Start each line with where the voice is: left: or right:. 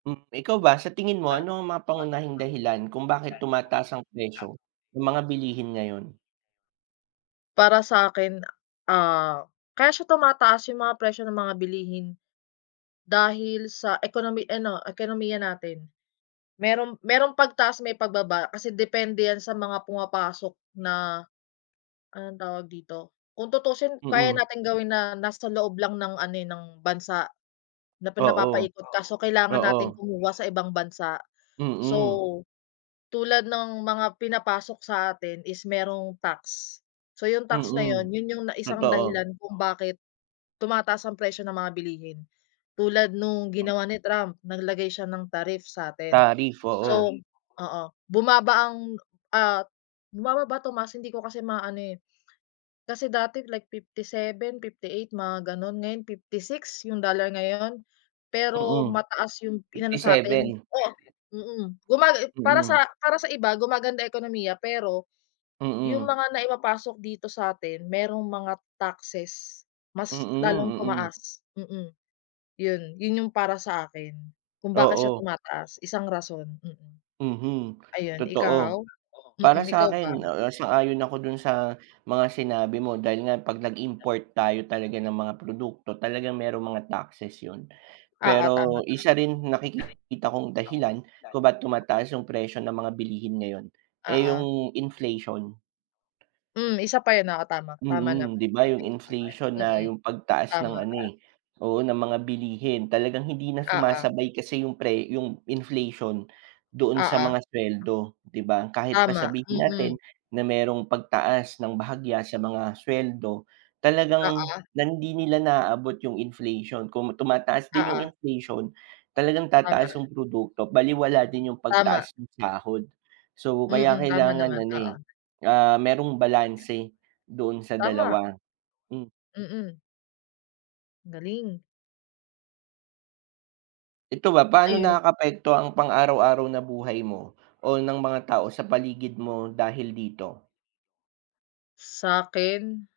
right: Hmm, ikaw ba sa tingin mo ano ang mga pangunahing dahilan kung bakit tumataas ang presyo ng mga bilihin ngayon?
left: Para sa'kin a ah, kaya siya tumataas yung mga presyo ng mga bilihin, dahil sa ekonomi ano ekonomiya natin. Merong, merong pagtaas may pagbaba kasi depende 'yan sa mga pumapasok na, anong tawag dito, kung tutuusin kaya
right: Mm.
left: nating gawin na nasa loob lang ng ano, eh, ng bansa, na pin
right: Oo.
left: napapaikot kaso kailangan nating
right: Oo.
left: kumuha sa ibang bansa. So,
right: Mm.
left: tulad ng mga pinapasok sa atin is merong tax, so yung tax na 'yon,
right: Mm.
left: 'yon yung na isang
right: Totoo.
left: dahilan kung bakit tumataas ang presyo ng mga bilihin tulad nung ginawa ni Trump, naglagay siya ng tariff sa'tin.
right: Tariff,
left: So,
right: oo.
left: oo, bumaba ang, ah, bumababa, tumaas hindi ko kasi maano, eh, kasi dati like 57, 58, mga gano'n ngayon 56? Yung dollar ngayon. Pero
right: Mm,
left: mataas yung inano
right: fifty
left: sa'tin,
right: seven.
left: oo, mm. Kumbaga para sa
right: Mm.
left: para sa iba gumaganda ekonomiya, pero yung
right: Mm.
left: mga naipapasok dito sa'tin merong mga taxes mas
right: Mm,
left: lalong
right: mm.
left: tumaas, mm. Yon, 'yon yung para sa akin kung bakit siya
right: Oo.
left: tumataas, isang rason, mm,
right: Mhm,
left: ayun, ikaw?
right: totoo. Para
left: Mm, ikaw ba?
right: sa'kin, ah, ah, sang-ayon ako dun sa mga sinabi mo dahil nga 'pag nag-import tayo talaga ng mga produkto, talagang merong mga taxes yun.
left: Oo, tama.
right: Pero isa rin nakiki kita kong dahilan kung ba't tumataas yung presyo ng mga bilihin ngayon, eh,
left: Oo.
right: yung inflation.
left: Hmm, isa pa 'yon, oo tama, tama
right: Mm,
left: naman,
right: 'di ba yung
left: inflation.
right: inflation na
left: Mm,
right: yung pagtaas ng
left: tama.
right: ano, eh, oo ng mga bilihin talagang hindi na
left: Oo.
right: sumasabay kasi yung pre yung inflation doon sa
left: Oo.
right: mga sweldo, 'di ba? Kahit pa
left: Tama,
right: sabihin
left: mm.
right: natin na merong pagtaas ng bahagya sa mga sweldo talagang
left: Oo.
right: nan 'di nila naaabot yung inflation, kung tumataas din
left: Oo.
right: yung inflation, talagang
left: Tama.
right: tataas yung produkto balewala din yung
left: Tama. Mm, tama naman, oo.
right: pagtaas ng sahod. So kaya
left: Mm, tama
right: kailangan
left: naman,
right: ano, eh,
left: oo.
right: ah, merong balanse, doon sa
left: Tama.
right: dalawa, hmm.
left: Mm. Ang galing.
right: Ito ba paano
left: Ayun.
right: nakakaapekto ang pang-araw-araw na buhay mo o ng mga tao sa paligid mo dahil dito?
left: Sa'kin.